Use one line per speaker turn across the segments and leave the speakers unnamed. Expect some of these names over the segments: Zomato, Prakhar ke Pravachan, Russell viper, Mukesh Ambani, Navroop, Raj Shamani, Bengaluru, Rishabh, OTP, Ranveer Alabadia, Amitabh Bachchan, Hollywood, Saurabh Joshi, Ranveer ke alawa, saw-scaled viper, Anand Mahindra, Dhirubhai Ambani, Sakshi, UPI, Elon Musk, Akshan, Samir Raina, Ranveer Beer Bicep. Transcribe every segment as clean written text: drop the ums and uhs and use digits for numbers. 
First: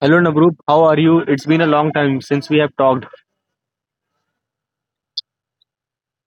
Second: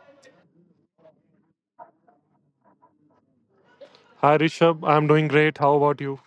Hello Navroop, how are you? It's been a long time since we have talked.
Hi Rishabh, I'm doing great. How about you?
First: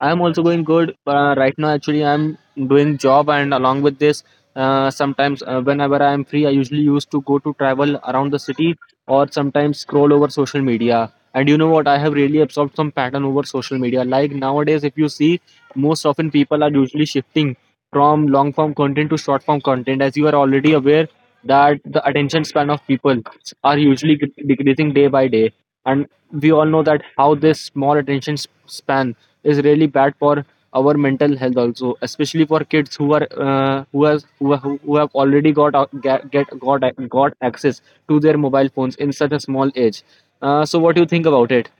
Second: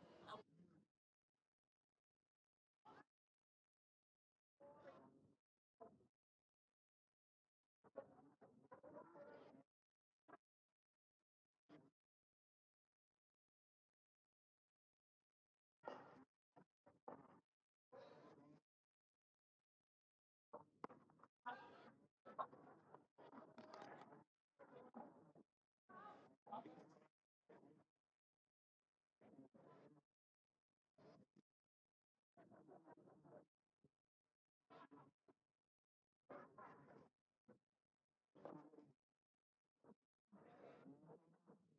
I am also going good right now. Actually, I am doing job and along with this, sometimes whenever I am free, I usually used to go to travel around the city or sometimes scroll over social media. And you know what? I have really absorbed some pattern over social media. Like nowadays, if you see, most often people are usually shifting from long form content to short form content, as you are already aware that the attention span of people are usually decreasing day by day, and we all know that how this small attention span is really bad for our mental health also, especially for kids who are who has who, ha- who have already got a- get got a- got access to their mobile phones in such a small age. So what do you think about it?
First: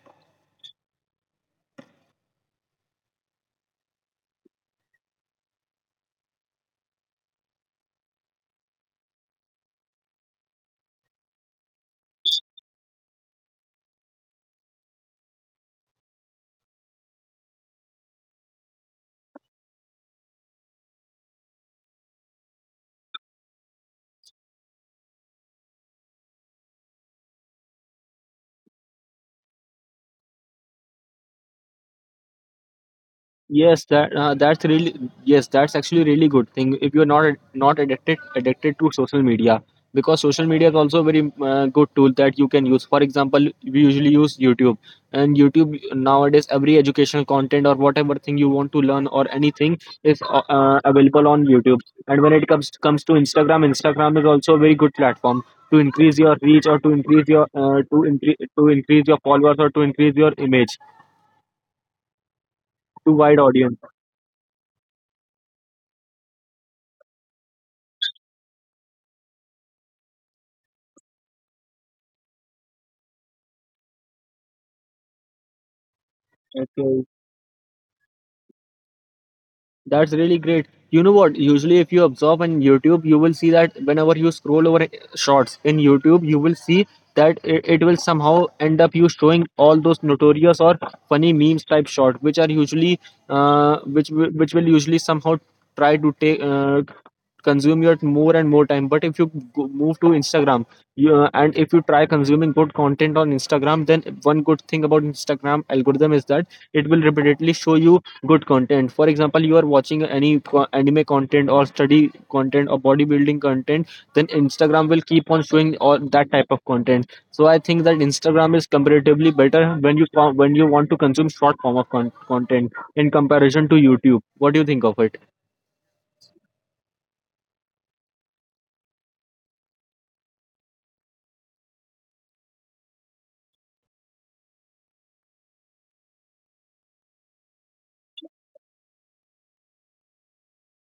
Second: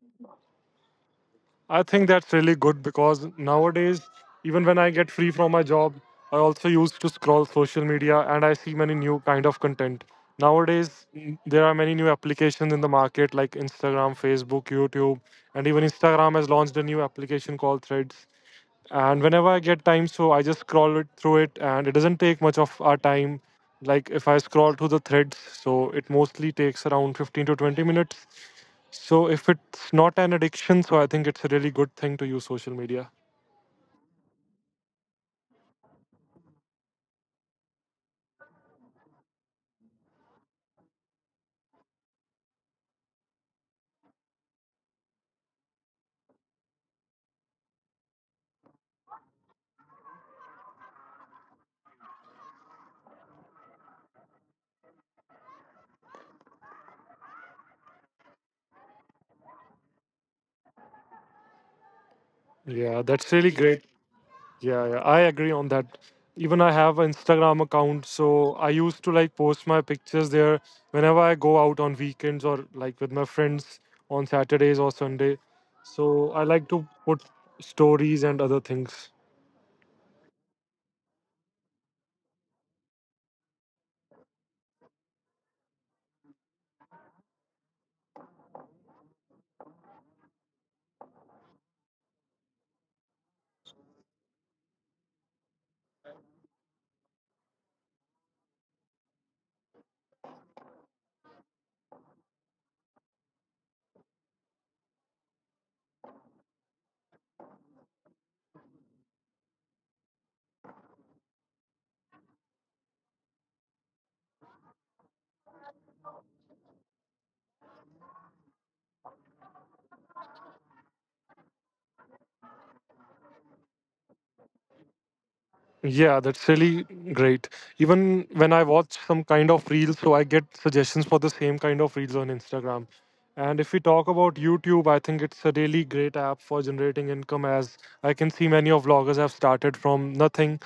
I think that's really good because nowadays, even when I get free from my job, I also used to scroll social media and I see many new kind of content. Nowadays, there are many new applications in the market like Instagram, Facebook, YouTube, and even Instagram has launched a new application called Threads. And whenever I get time, so I just scroll it through it, and it doesn't take much of our time. Like if I scroll through the threads, so it mostly takes around 15 to 20 minutes. So if it's not an addiction, so I think it's a really good thing to use social media.
Yes, that's actually really good thing if you're not addicted to social media, because social media is also a very good tool that you can use. For example, we usually use YouTube, and YouTube nowadays every educational content or whatever thing you want to learn or anything is available on YouTube. And when it comes to Instagram, Instagram is also a very good platform to increase your reach or to increase your followers or to increase your image
Yeah,
to wide
that's really
audience.
great. Yeah, yeah, I agree on that. Even I have an Instagram account, so I used to like post my pictures there whenever I go out on weekends or like with my friends on Saturdays or Sunday. So I like to
Okay.
put stories and other things.
That's really great. You know what? Usually, if you observe on YouTube, you will see that whenever you scroll over shorts in YouTube, you will see that it will somehow end up you showing all those notorious or funny memes type short, which are which will usually somehow try to take consume your more and more time. But if you move to Instagram, and if you try consuming good content on Instagram, then one good thing about Instagram algorithm is that it will repeatedly show you good content. For example, you are watching any anime content or study content or bodybuilding content, then Instagram will keep on showing all that type of content. So I think that Instagram is comparatively better when you when you want to consume short form of content in comparison to YouTube. What do you think of it?
Yeah, that's really great. Even when I watch some kind of reels, so I get suggestions for the same kind of reels on Instagram. And if we talk about YouTube, I think it's a really great app for generating income as I can see many of vloggers have started from nothing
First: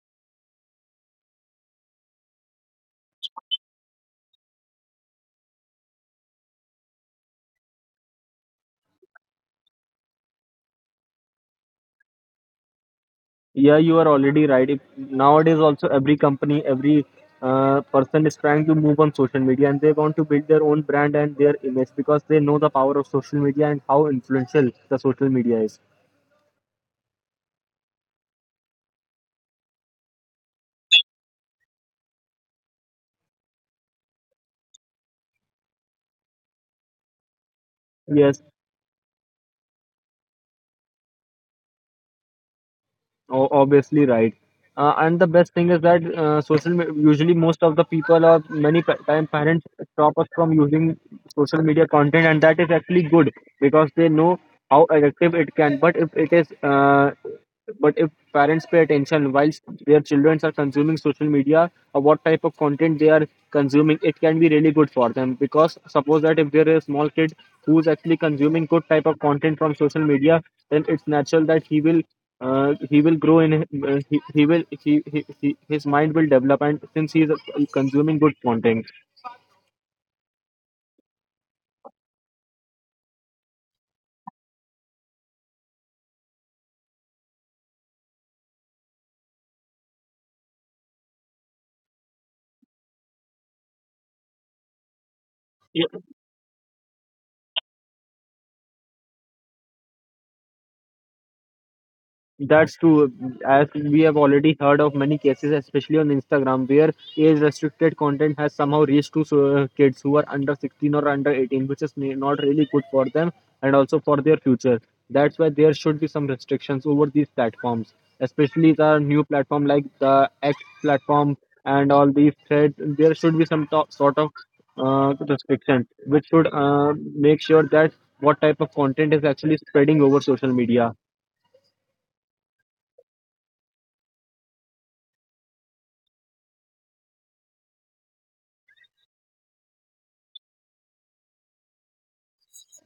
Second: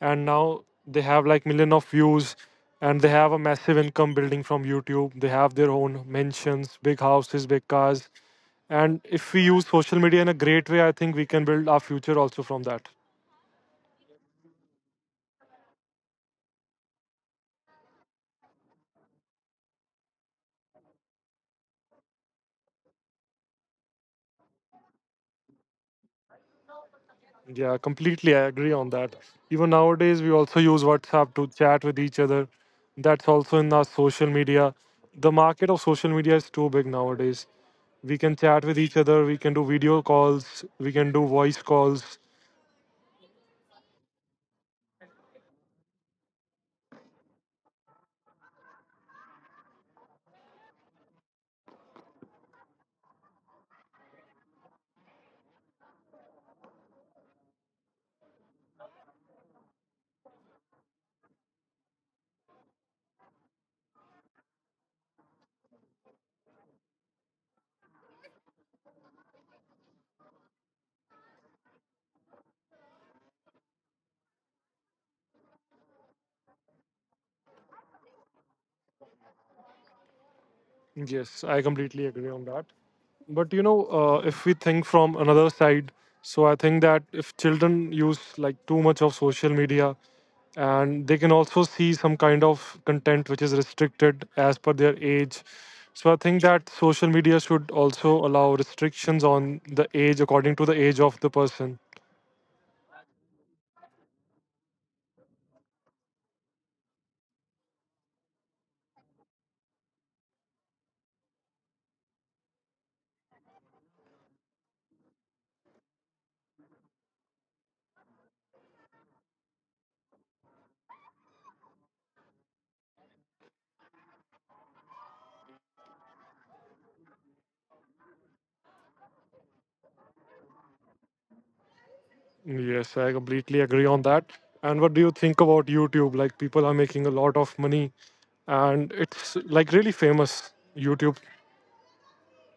and now they have like million of views and they have a massive income building from YouTube. They have their own mansions, big houses, big cars. And if we use social media in a great way, I think we can build our future also from that.
Yeah, you are already right. Nowadays also every company, every person is trying to move on social media, and they want to build their own brand and their image, because they know the power of social media and how influential the social media is.
Yeah, completely. I agree on that. Even nowadays, we also use WhatsApp to chat with each other. That's also in our social media. The market of social media is too big nowadays. We can
Yes,
chat with each other, we can do video calls, we can do voice calls.
obviously right. And the best thing is that usually most of the people or many time parents stop us from using social media content, and that is actually good because they know how addictive it can. But if parents pay attention whilst their children are consuming social media or what type of content they are consuming, it can be really good for them. Because suppose that if there is a small kid who is actually consuming good type of content from social media, then it's natural that he will grow in he will he his mind will develop, and since he is consuming good content.
Yes, I completely agree on that. But you know, if we think from another side, so I think that if children use like too much of social media, and they can also see some kind of content which is restricted as per their age, so I think that social media should also allow restrictions on the age according to the age of the person.
That's true. As we have already heard of many cases, especially on Instagram, where age-restricted content has somehow reached to kids who are under 16 or under 18, which is not really good for them and also for their future. That's why there should be some restrictions over these platforms, especially the new platform like the X platform and all these threads. There should be some sort of restriction which should make sure that what type of content is actually spreading over social media.
Yes, I completely agree on that. And what do you think about YouTube? Like, people are making a lot of money and it's like really famous YouTube.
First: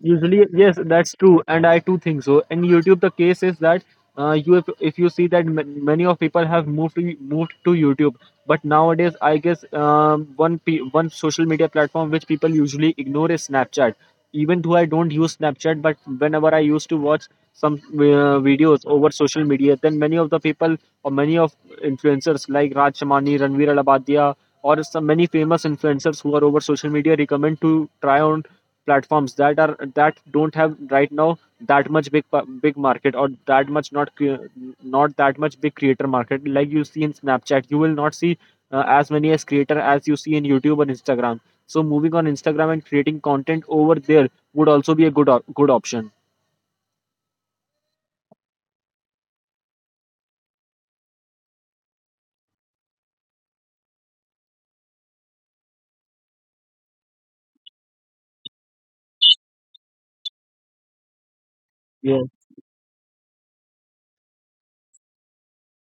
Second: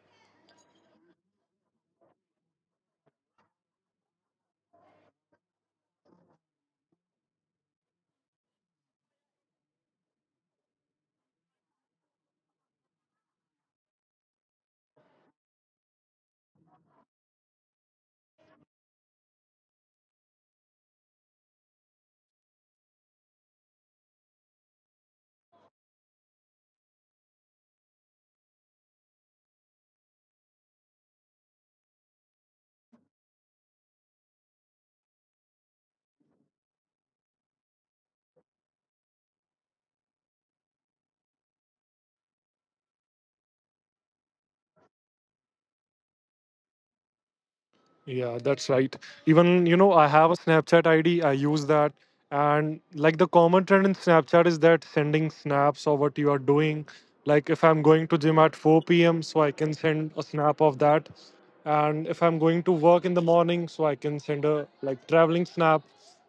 Usually, yes, that's true, and I too think so. And YouTube, the case is that you if you see that many of people have moved to YouTube. But nowadays I guess one social media platform which people usually ignore is Snapchat. Even though I don't use Snapchat, but whenever I used to watch some videos over social media, then many of the people or many of influencers like Raj Shamani, Ranveer Alabadia, or some many famous influencers who are over social media recommend to try on platforms that don't have right now that much big market or that much not that much big creator market. Like you see in Snapchat, you will not see as many as creator as you see in YouTube or Instagram. So moving on Instagram and creating content over there would also be a good option.
Yeah, that's right. Even, you know, I have a Snapchat ID, I use that. And like the common trend in Snapchat is that sending snaps of what you are doing. Like if I'm going to gym at 4 p.m., so I can send a snap of that. And if I'm
Yeah,
going to work in the morning, so I can send a like traveling snap.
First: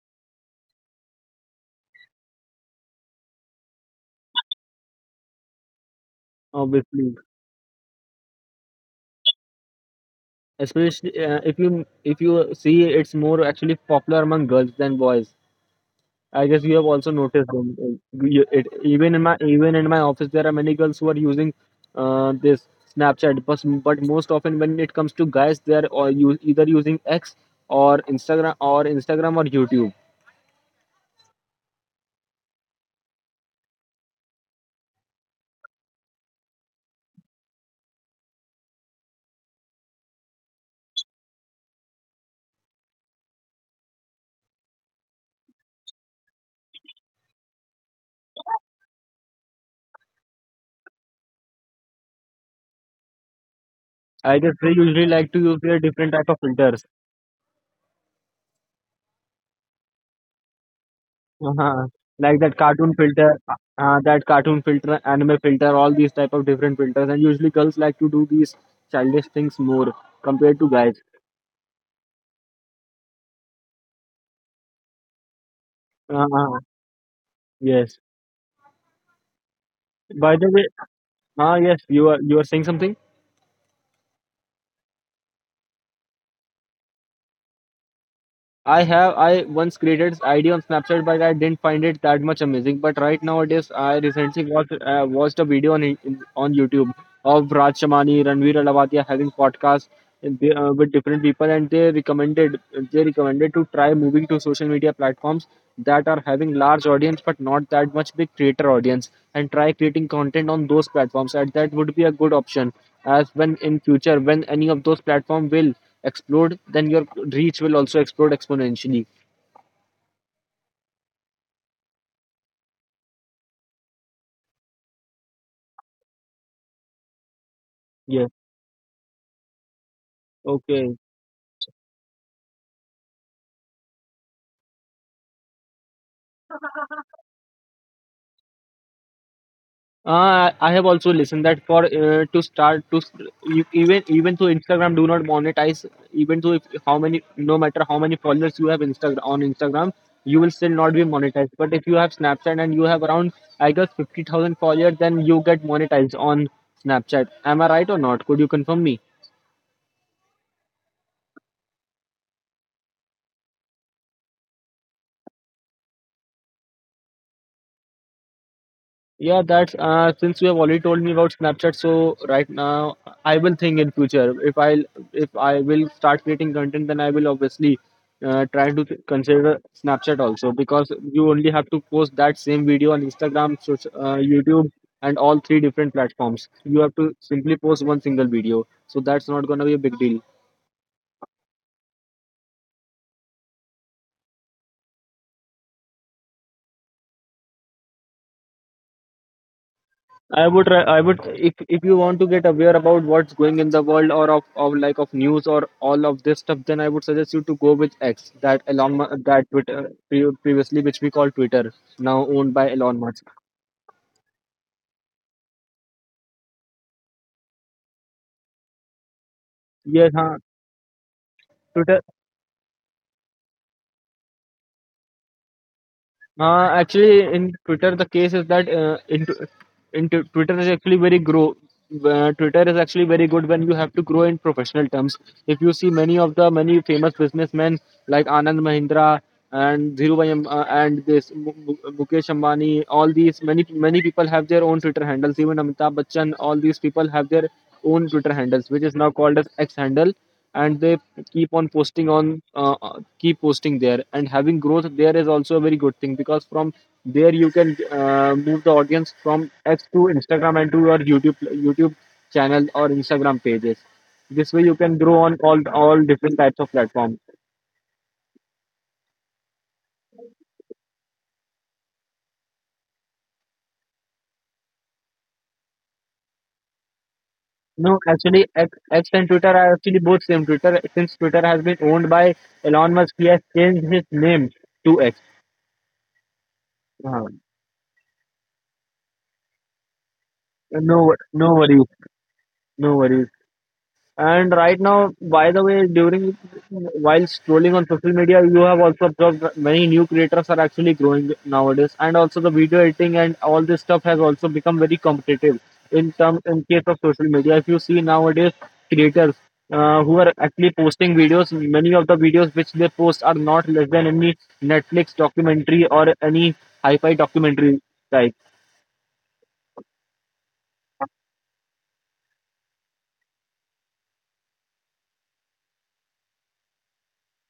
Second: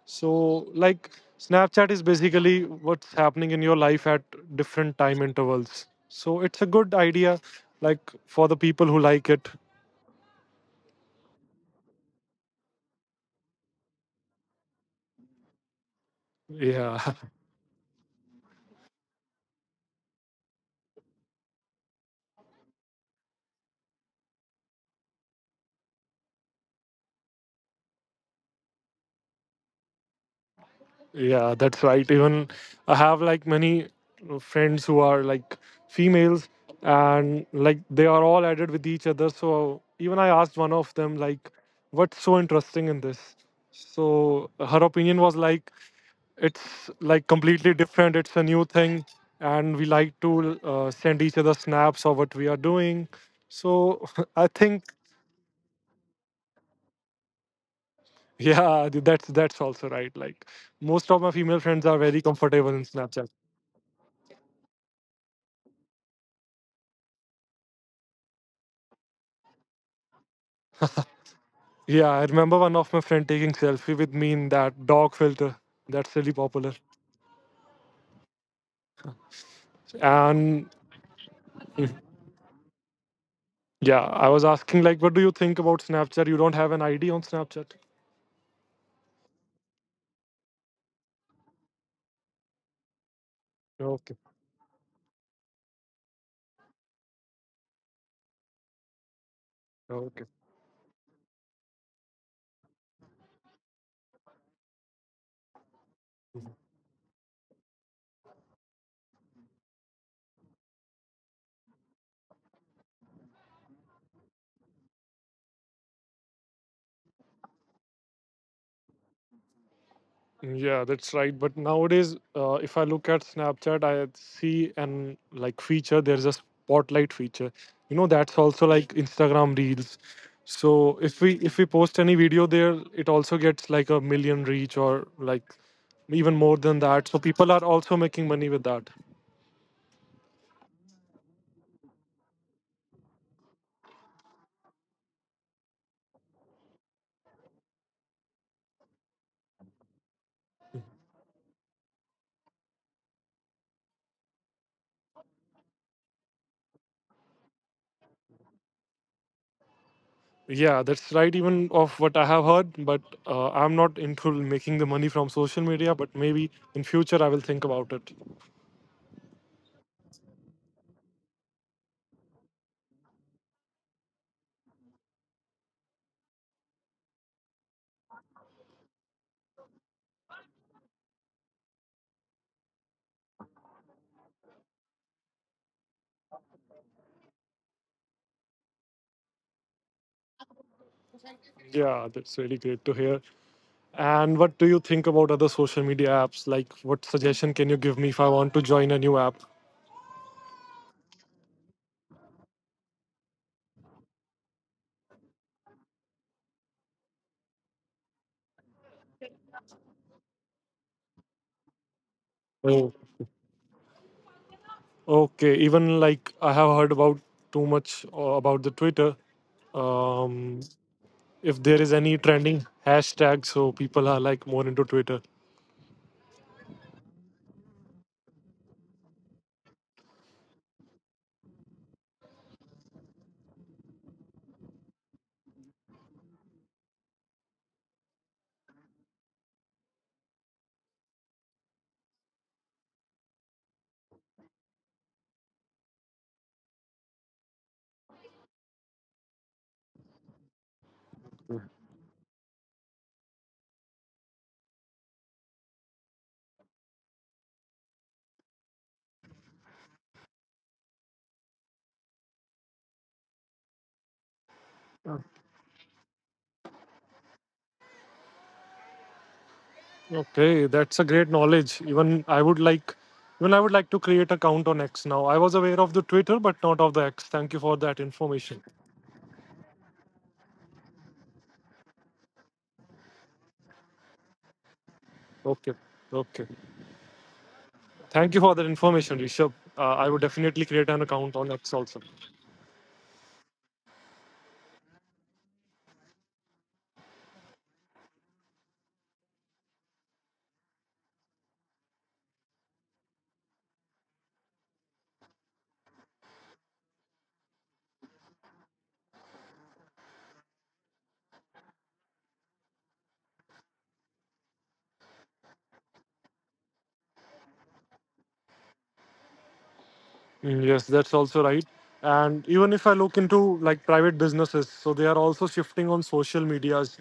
So like Snapchat is basically what's happening in your life at different time intervals. So it's a good
obviously,
idea, like for the people who like it.
especially if you see it's more actually popular among girls than boys. I guess you have also
Yeah.
noticed them. It, even in my office, there are many girls who are using this Snapchat. But most often, when it comes to guys, they are or use, either using X or Instagram or YouTube.
Yeah, that's right. Even I have like many friends who are like females and like they are all added with each other. So even I asked one of them, like, what's so interesting in this? So her opinion was like, it's like completely different. It's a new thing. And we like to send each other snaps of what we are doing. So
I guess they
I
usually
think,
like to use their different type of filters,
yeah, that's also right. Like most of my
uh
female friends
like
are
that
very
cartoon
comfortable
filter,
in Snapchat.
anime filter, all these type of different filters. And usually, girls like to do these childish things more compared to guys.
Yeah, I remember one of my friend taking selfie with me in that dog filter.
uh
That's really popular.
Yes. By the way,
And
ah, yes, you are saying something.
yeah, I was asking like, what do you think about Snapchat? You don't have an ID on Snapchat?
I once created ID on Snapchat, but I didn't find it that much amazing. But right nowadays, I recently watched
Okay.
uh, watched a video on YouTube of Raj Shamani, Ranveer Alavatia having podcast and
Okay.
with different people, and they recommended to try moving to social media platforms that are having large audience but not that much big creator audience, and try creating content on those platforms. And that would be a good option, as when in future when any of those platform will explode, then your reach will also explode exponentially.
Yeah, that's right. But nowadays, if I look at Snapchat, I see an like feature. There's a spotlight feature. You know,
Yes.
that's also like Instagram Reels.
Okay.
So if we post any video there, it also gets like a million reach or like even more than that. So people are also making money with that.
I have also listened that for to start to s- you, even even though Instagram do not monetize, even though if how many no matter how many followers you have Instagram on Instagram, you will still not be monetized. But if you have Snapchat and you have around I guess 50,000 followers, then you get monetized on Snapchat. Am I right or not? Could you confirm me?
Yeah, that's right. Even of what I have heard, but I'm not into making the money from social media. But maybe in future I will think about it.
Yeah, that's since you have already told me about Snapchat, so right now I will think in future if I will start creating content, then I will obviously try to consider Snapchat also, because you only have to post that same video on Instagram, YouTube, and all three different platforms. You have to simply post one single video, so that's not gonna be a big deal.
Yeah, that's really great to hear. And what do you think about other social media apps? Like, what suggestion can you give me if I want to join a new app?
I would if you want to get aware about what's going in the world or of like of news or all of this stuff, then I would suggest you to go with X, that Twitter previously which we call Twitter, now owned by Elon
Oh,
Musk.
okay. Even like I have heard about too much about the Twitter.
Yes, huh?
Um, if
Twitter.
there is any trending hashtag, so people are like more into Twitter.
Actually, in Twitter, the case is that Twitter is actually very grow. Twitter is actually very good when you have to grow in professional terms. If you see many of the many famous businessmen like Anand Mahindra and Dhirubhai Am- and this Mu- Mu- Mukesh Ambani, all these many people have their own Twitter handles. Even Amitabh Bachchan, all these people have their own Twitter handles, which is now called as X handle, and they keep on posting on uh, keep posting there, and having growth there is also a very good thing, because from there you can move the audience from X to Instagram and to your YouTube channel or Instagram pages. This way you can grow on all different types of platforms.
Okay, that's a great knowledge. Even I would like to create account on X now. I was aware of the Twitter, but not of the X. Thank you
No,
for that
actually x,
information.
x and Twitter are actually both same. Twitter, since Twitter has been owned by Elon Musk, he has changed his name to X.
Okay, okay.
uh,
Thank you for that information, Rishabh. I would definitely
no,
create an
no
account on
worries.
X also.
No worries. And right now, by the way, during while scrolling on social media, you have also observed that many new creators are actually growing nowadays, and also the video editing and all this stuff has also become very competitive in case of social media. If you see nowadays creators who are actually posting videos, many of the videos which they post are not less than any Netflix documentary or any hi-fi documentary type.
Mm, yes, that's also right. And even if I look into like private businesses, so they are also shifting on social medias.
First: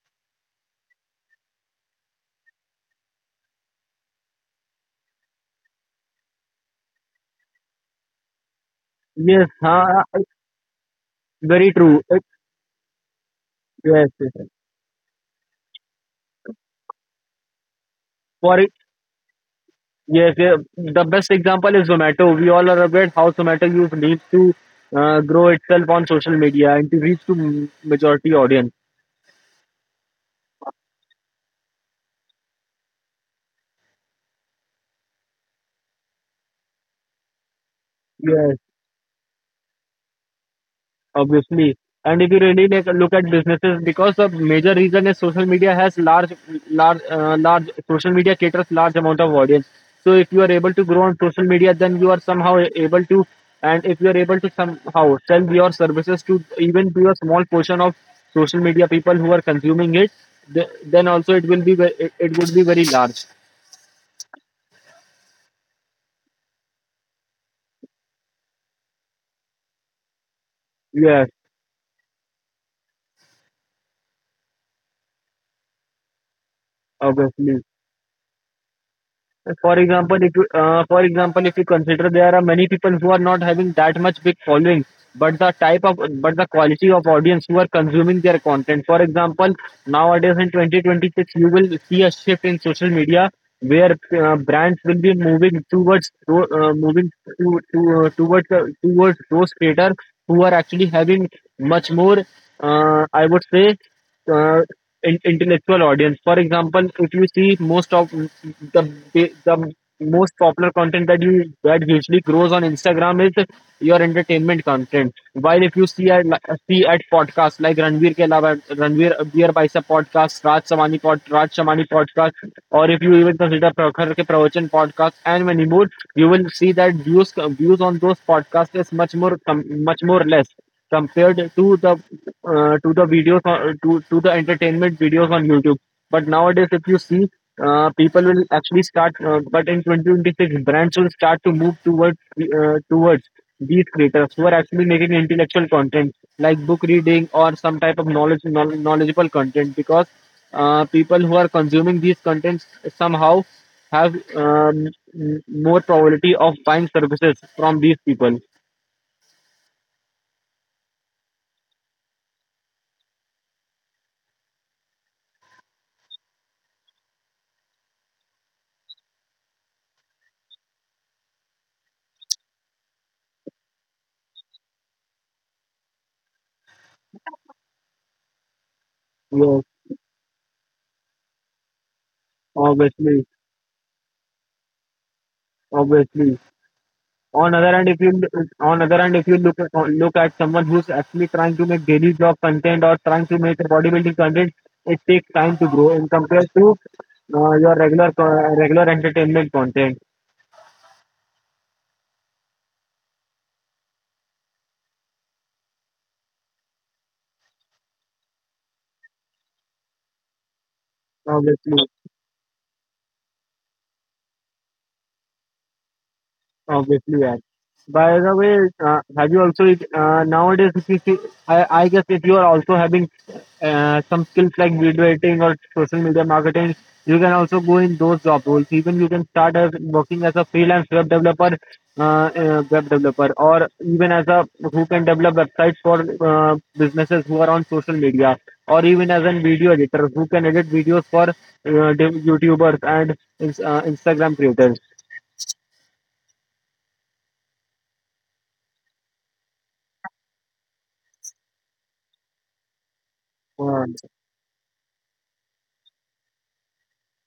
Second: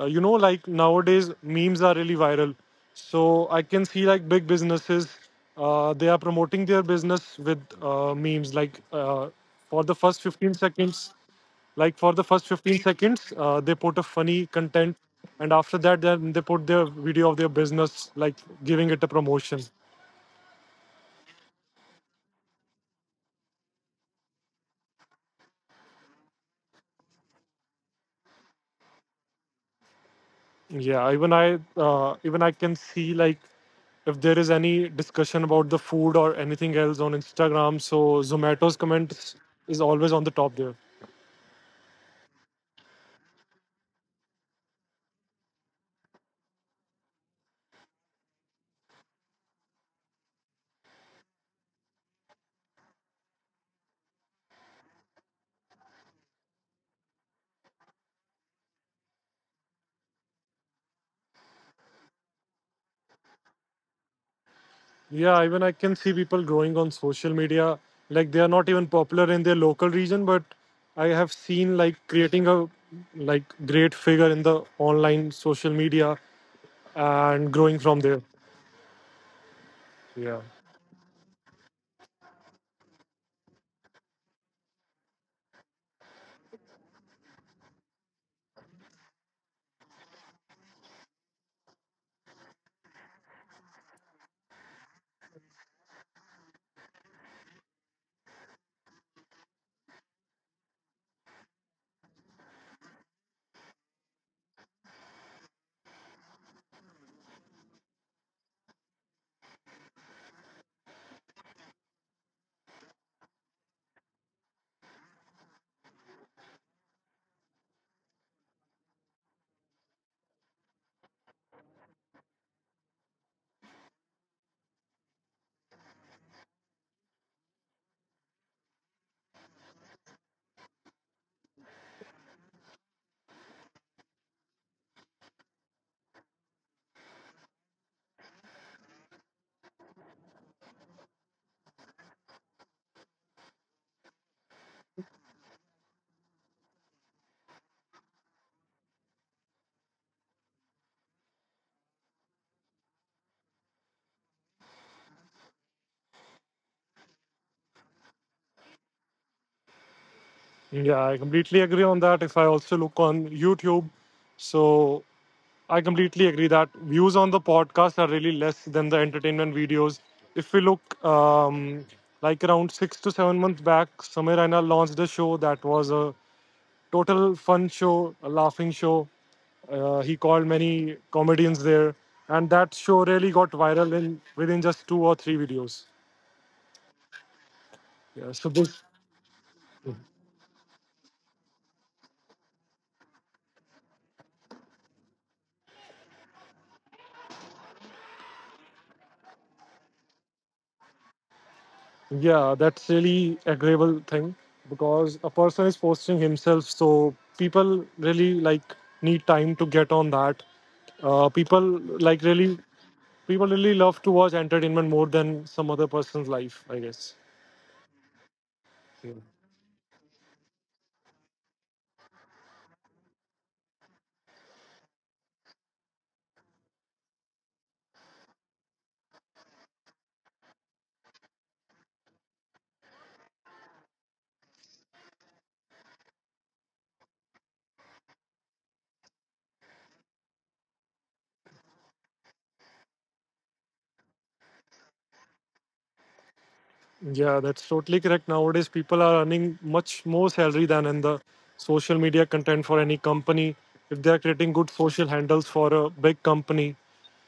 You know, like nowadays memes are really viral. So I can see like big businesses, they are promoting their business with memes. Like
Yes,
for the
huh,
first 15 seconds,
very
like
true.
for the
It,
first 15 seconds uh, they put a
yes, yes,
funny
yes.
content, and after that then they put their video of their business, like
For
giving it a promotion.
yes, yeah. The best example is Zomato. We all are aware how Zomato use needs to grow itself on social media and to reach to majority audience.
Yeah, even I can see like if there is any discussion about the food or anything else on Instagram, so
Yes,
Zomato's comments is always on the top there.
obviously. And if you really like look at businesses, because the major reason is social media has large, large, large social media caters large amount of audience. So if you are able to grow on social media, then you are somehow able to, and if you are able to somehow sell your services to even to a small portion of social media people who are consuming it, then also it will be it would be very large.
Yeah, even I can see people growing on social media, like they are not even popular in their local region, but I
Yes,
have seen like creating a like great figure in the online social media and
obviously.
growing from there.
For example, if
Yeah.
you, for example, if you consider there are many people who are not having that much big following, but the type of, but the quality of audience who are consuming their content. For example, nowadays in 2026, you will see a shift in social media where brands will be moving towards, moving to, towards, towards those creators who are actually having much more, I would say, uh, intellectual audience. For example, if you see most of the the most popular content that you that usually grows on Instagram is your entertainment content. While if you see at podcasts like Ranveer ke alawa, Ranveer Beer Bicep podcast, Raj Samani podcast, or if you even consider Prakhar ke Pravachan podcast and many more, you will see that views on those podcasts is much more less compared to the videos on, to the entertainment videos on YouTube. But nowadays, if you see, people will actually start. But in 2026, brands will start to move towards towards these creators who are actually making intellectual content like book reading or some type of knowledgeable content because people who are consuming these contents somehow have more probability of buying services from these people.
Yeah, I completely agree on that. If I also look on YouTube, so I completely agree that views on the podcast are really less than the entertainment videos. If we look like around 6 to 7 months back, Samir Raina launched a show that was a total fun show, a laughing show.
Yes,
He called many comedians there, and that show
obviously,
really got viral in within just two or three videos.
obviously. On other hand if you
Yeah, so
on
this
other hand if you look at, look at someone who's actually trying to make daily job content or trying to make a bodybuilding content. It takes time to grow in compared to your regular entertainment content.
Yeah, that's really agreeable thing because a person is posting himself, so people really like need time to get on that. Uh, people
Obviously.
like really People really love to watch entertainment more than some other person's life, I guess.
Obviously, yeah. By the way, have you also nowadays? If you see, I guess if you are also having some skills like video editing or social media marketing, you can also go in those job roles. Even you can start as working as a freelance web developer, or even as a who can develop websites for businesses who are on social media, or even as a video editor who can edit videos for YouTubers and Instagram creators.
Yeah, that's totally correct. Nowadays, people are earning much more salary than in the social media content for any company.
Uh,
If they are creating good social handles for a big company,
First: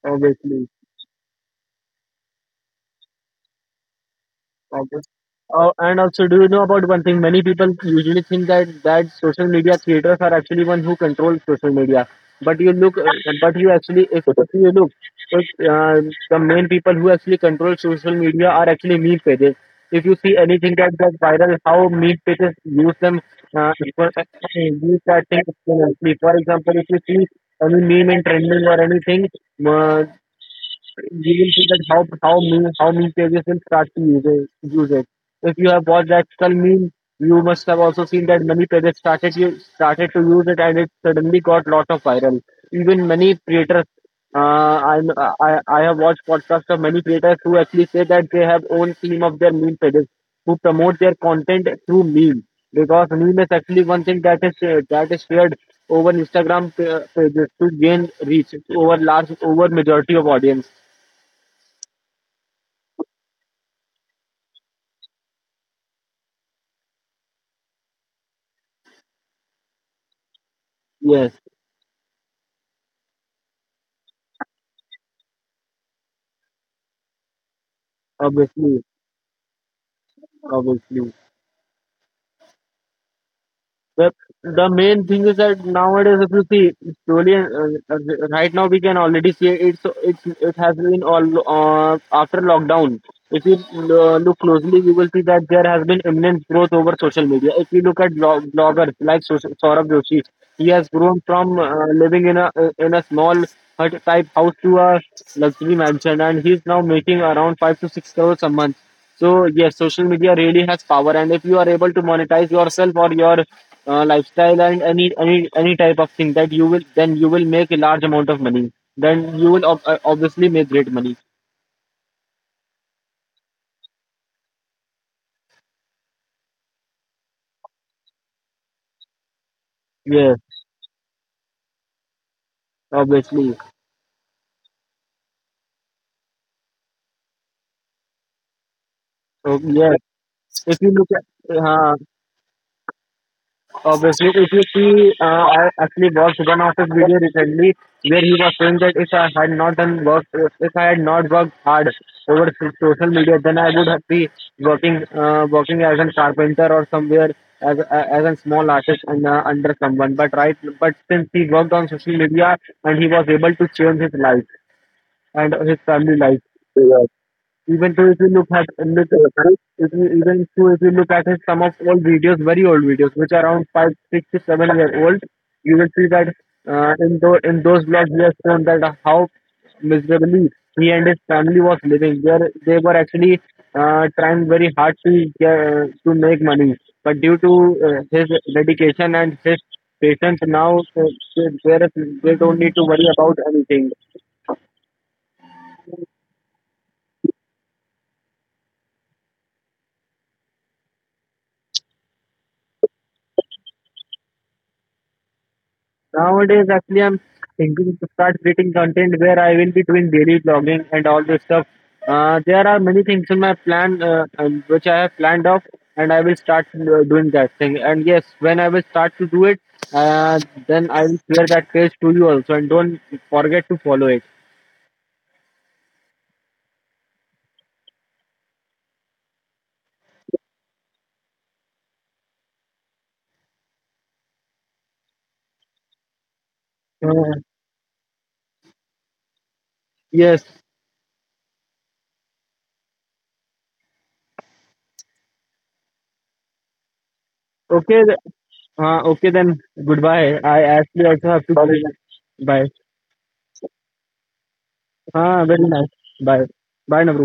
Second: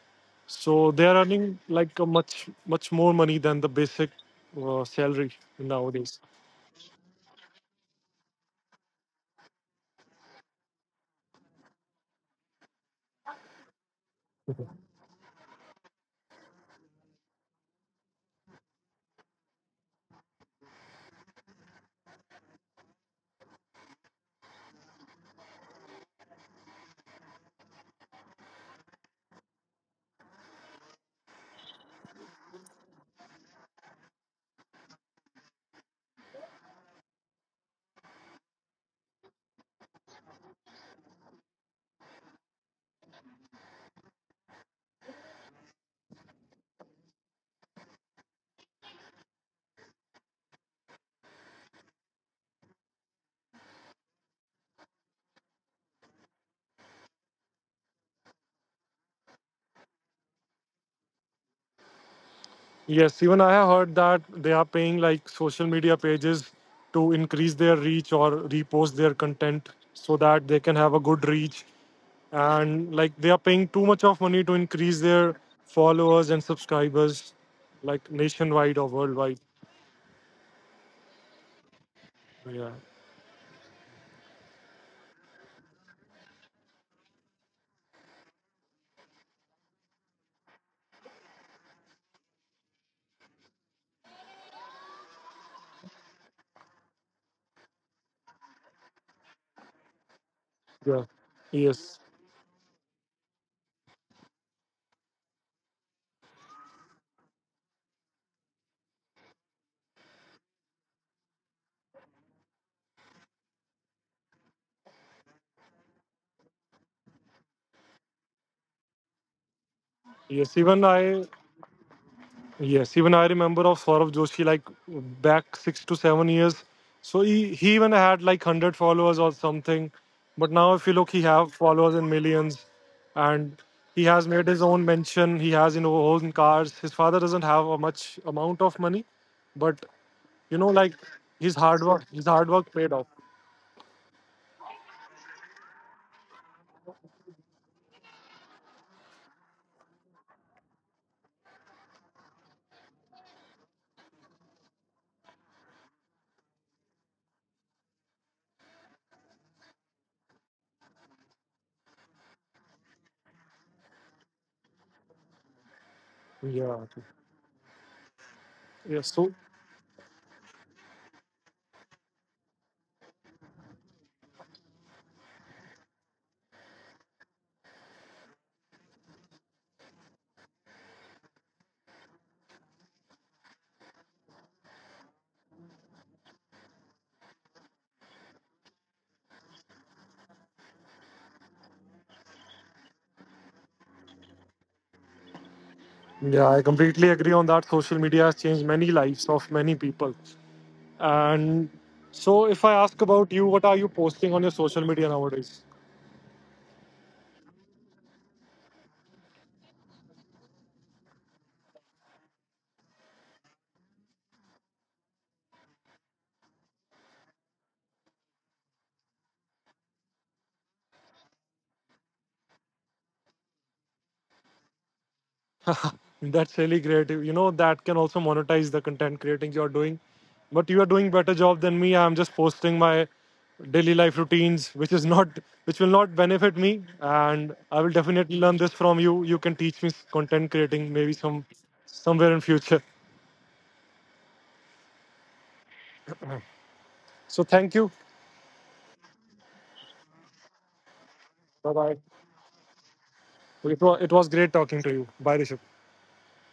obviously.
so they are earning like a much much more money than the basic
Okay.
salary
And
nowadays.
also, do you know about one thing? Many people usually think that social media creators are actually one who controls social media. But you look, uh, but you actually, if you look, if, the main people who actually control social media are actually meme pages. If you see anything that goes viral, how meme pages use them, uh, for, uh, use that thing exponentially. For example, if you see any meme in trending or anything, uh, you will see that how meme pages will start to use it, use it. If you have watched that skull meme, you must have also seen that many pages started to use it, and it suddenly got lot of viral. Even many creators, uh, I'm, I I have watched podcasts of many creators who actually say that they have own team of their meme pages who promote their content through meme, because meme is actually one thing that is shared over Instagram pages to gain reach over large over majority of audience.
Yes, even I have heard that they are paying like social media pages to increase their reach or repost their content so
Yes,
that they can have a good reach. And like they are paying too much of money to increase their followers and subscribers,
obviously,
like nationwide or worldwide.
obviously.
Yeah,
But the main thing is that nowadays, if you see slowly, right now we can already see it has been all after lockdown. If you look closely, you will see that there has been immense growth over social media. If you look at bloggers like Saurabh Joshi, he has grown from
yeah,
living in
yes,
a small hut type house to a luxury mansion, and he's now making around 5 to 6 crores a month. So yes, social media really has power, and if you are able to monetize yourself or your lifestyle and any type of thing that you will, then you will make a large amount of money. Then you will obviously make great money.
yes. Even I Yes, even I remember of Saurabh Joshi like back 6 to 7 years. So he even had like 100 followers or
Yes,
something. But now if you look, he have followers in millions,
obviously.
and he has made his own mention. He has you know own cars. His father doesn't have a much amount of
So
money,
yes,
but
if you look
you know
at,
like
uh,
his hard work paid off.
obviously, if you see, I actually watched one of his video recently where he was saying that if I had not done work, if I had not worked hard over social media, then I would have be working, working as a carpenter or somewhere as a- as a small artist and under someone. But right, but since he worked on social media and he was able to change his life and his family life.
Yeah.
Even though if you look
Yeah.
at
So
if you, even though if you look at his some of old videos, very old videos, which are around 5, 6 to 7 year old, you will see that in those vlogs he has shown that how miserably he and his family was living. Where they were actually trying very hard to make money, but due to his dedication and his patience, now they don't need to worry about anything.
yeah, I completely agree on that. Social media has changed many lives of many people. And so, if I ask about you, what are you posting on your social media nowadays?
Nowadays, actually, I'm thinking to start creating content where I will be doing daily vlogging and all this stuff. There are many things in my plan which I have planned off, and I will start doing that thing. And yes, when I will start to do it, uh, then I will share that page to you also, and don't forget to follow it.
That's really great. You know, that can also monetize the content creating you're doing. But you are doing better job than me. I'm just posting my daily life routines, which will not benefit me.
Uh,
And I will definitely learn this from you. You can teach me
yes.
content creating maybe somewhere in future.
Okay.
So thank you.
Okay then. Goodbye. I actually also have to. Sorry. Bye.
Bye bye. It was great
Ah,
talking to
very
you.
nice.
Bye, Rishabh.
Bye. Bye, Navru.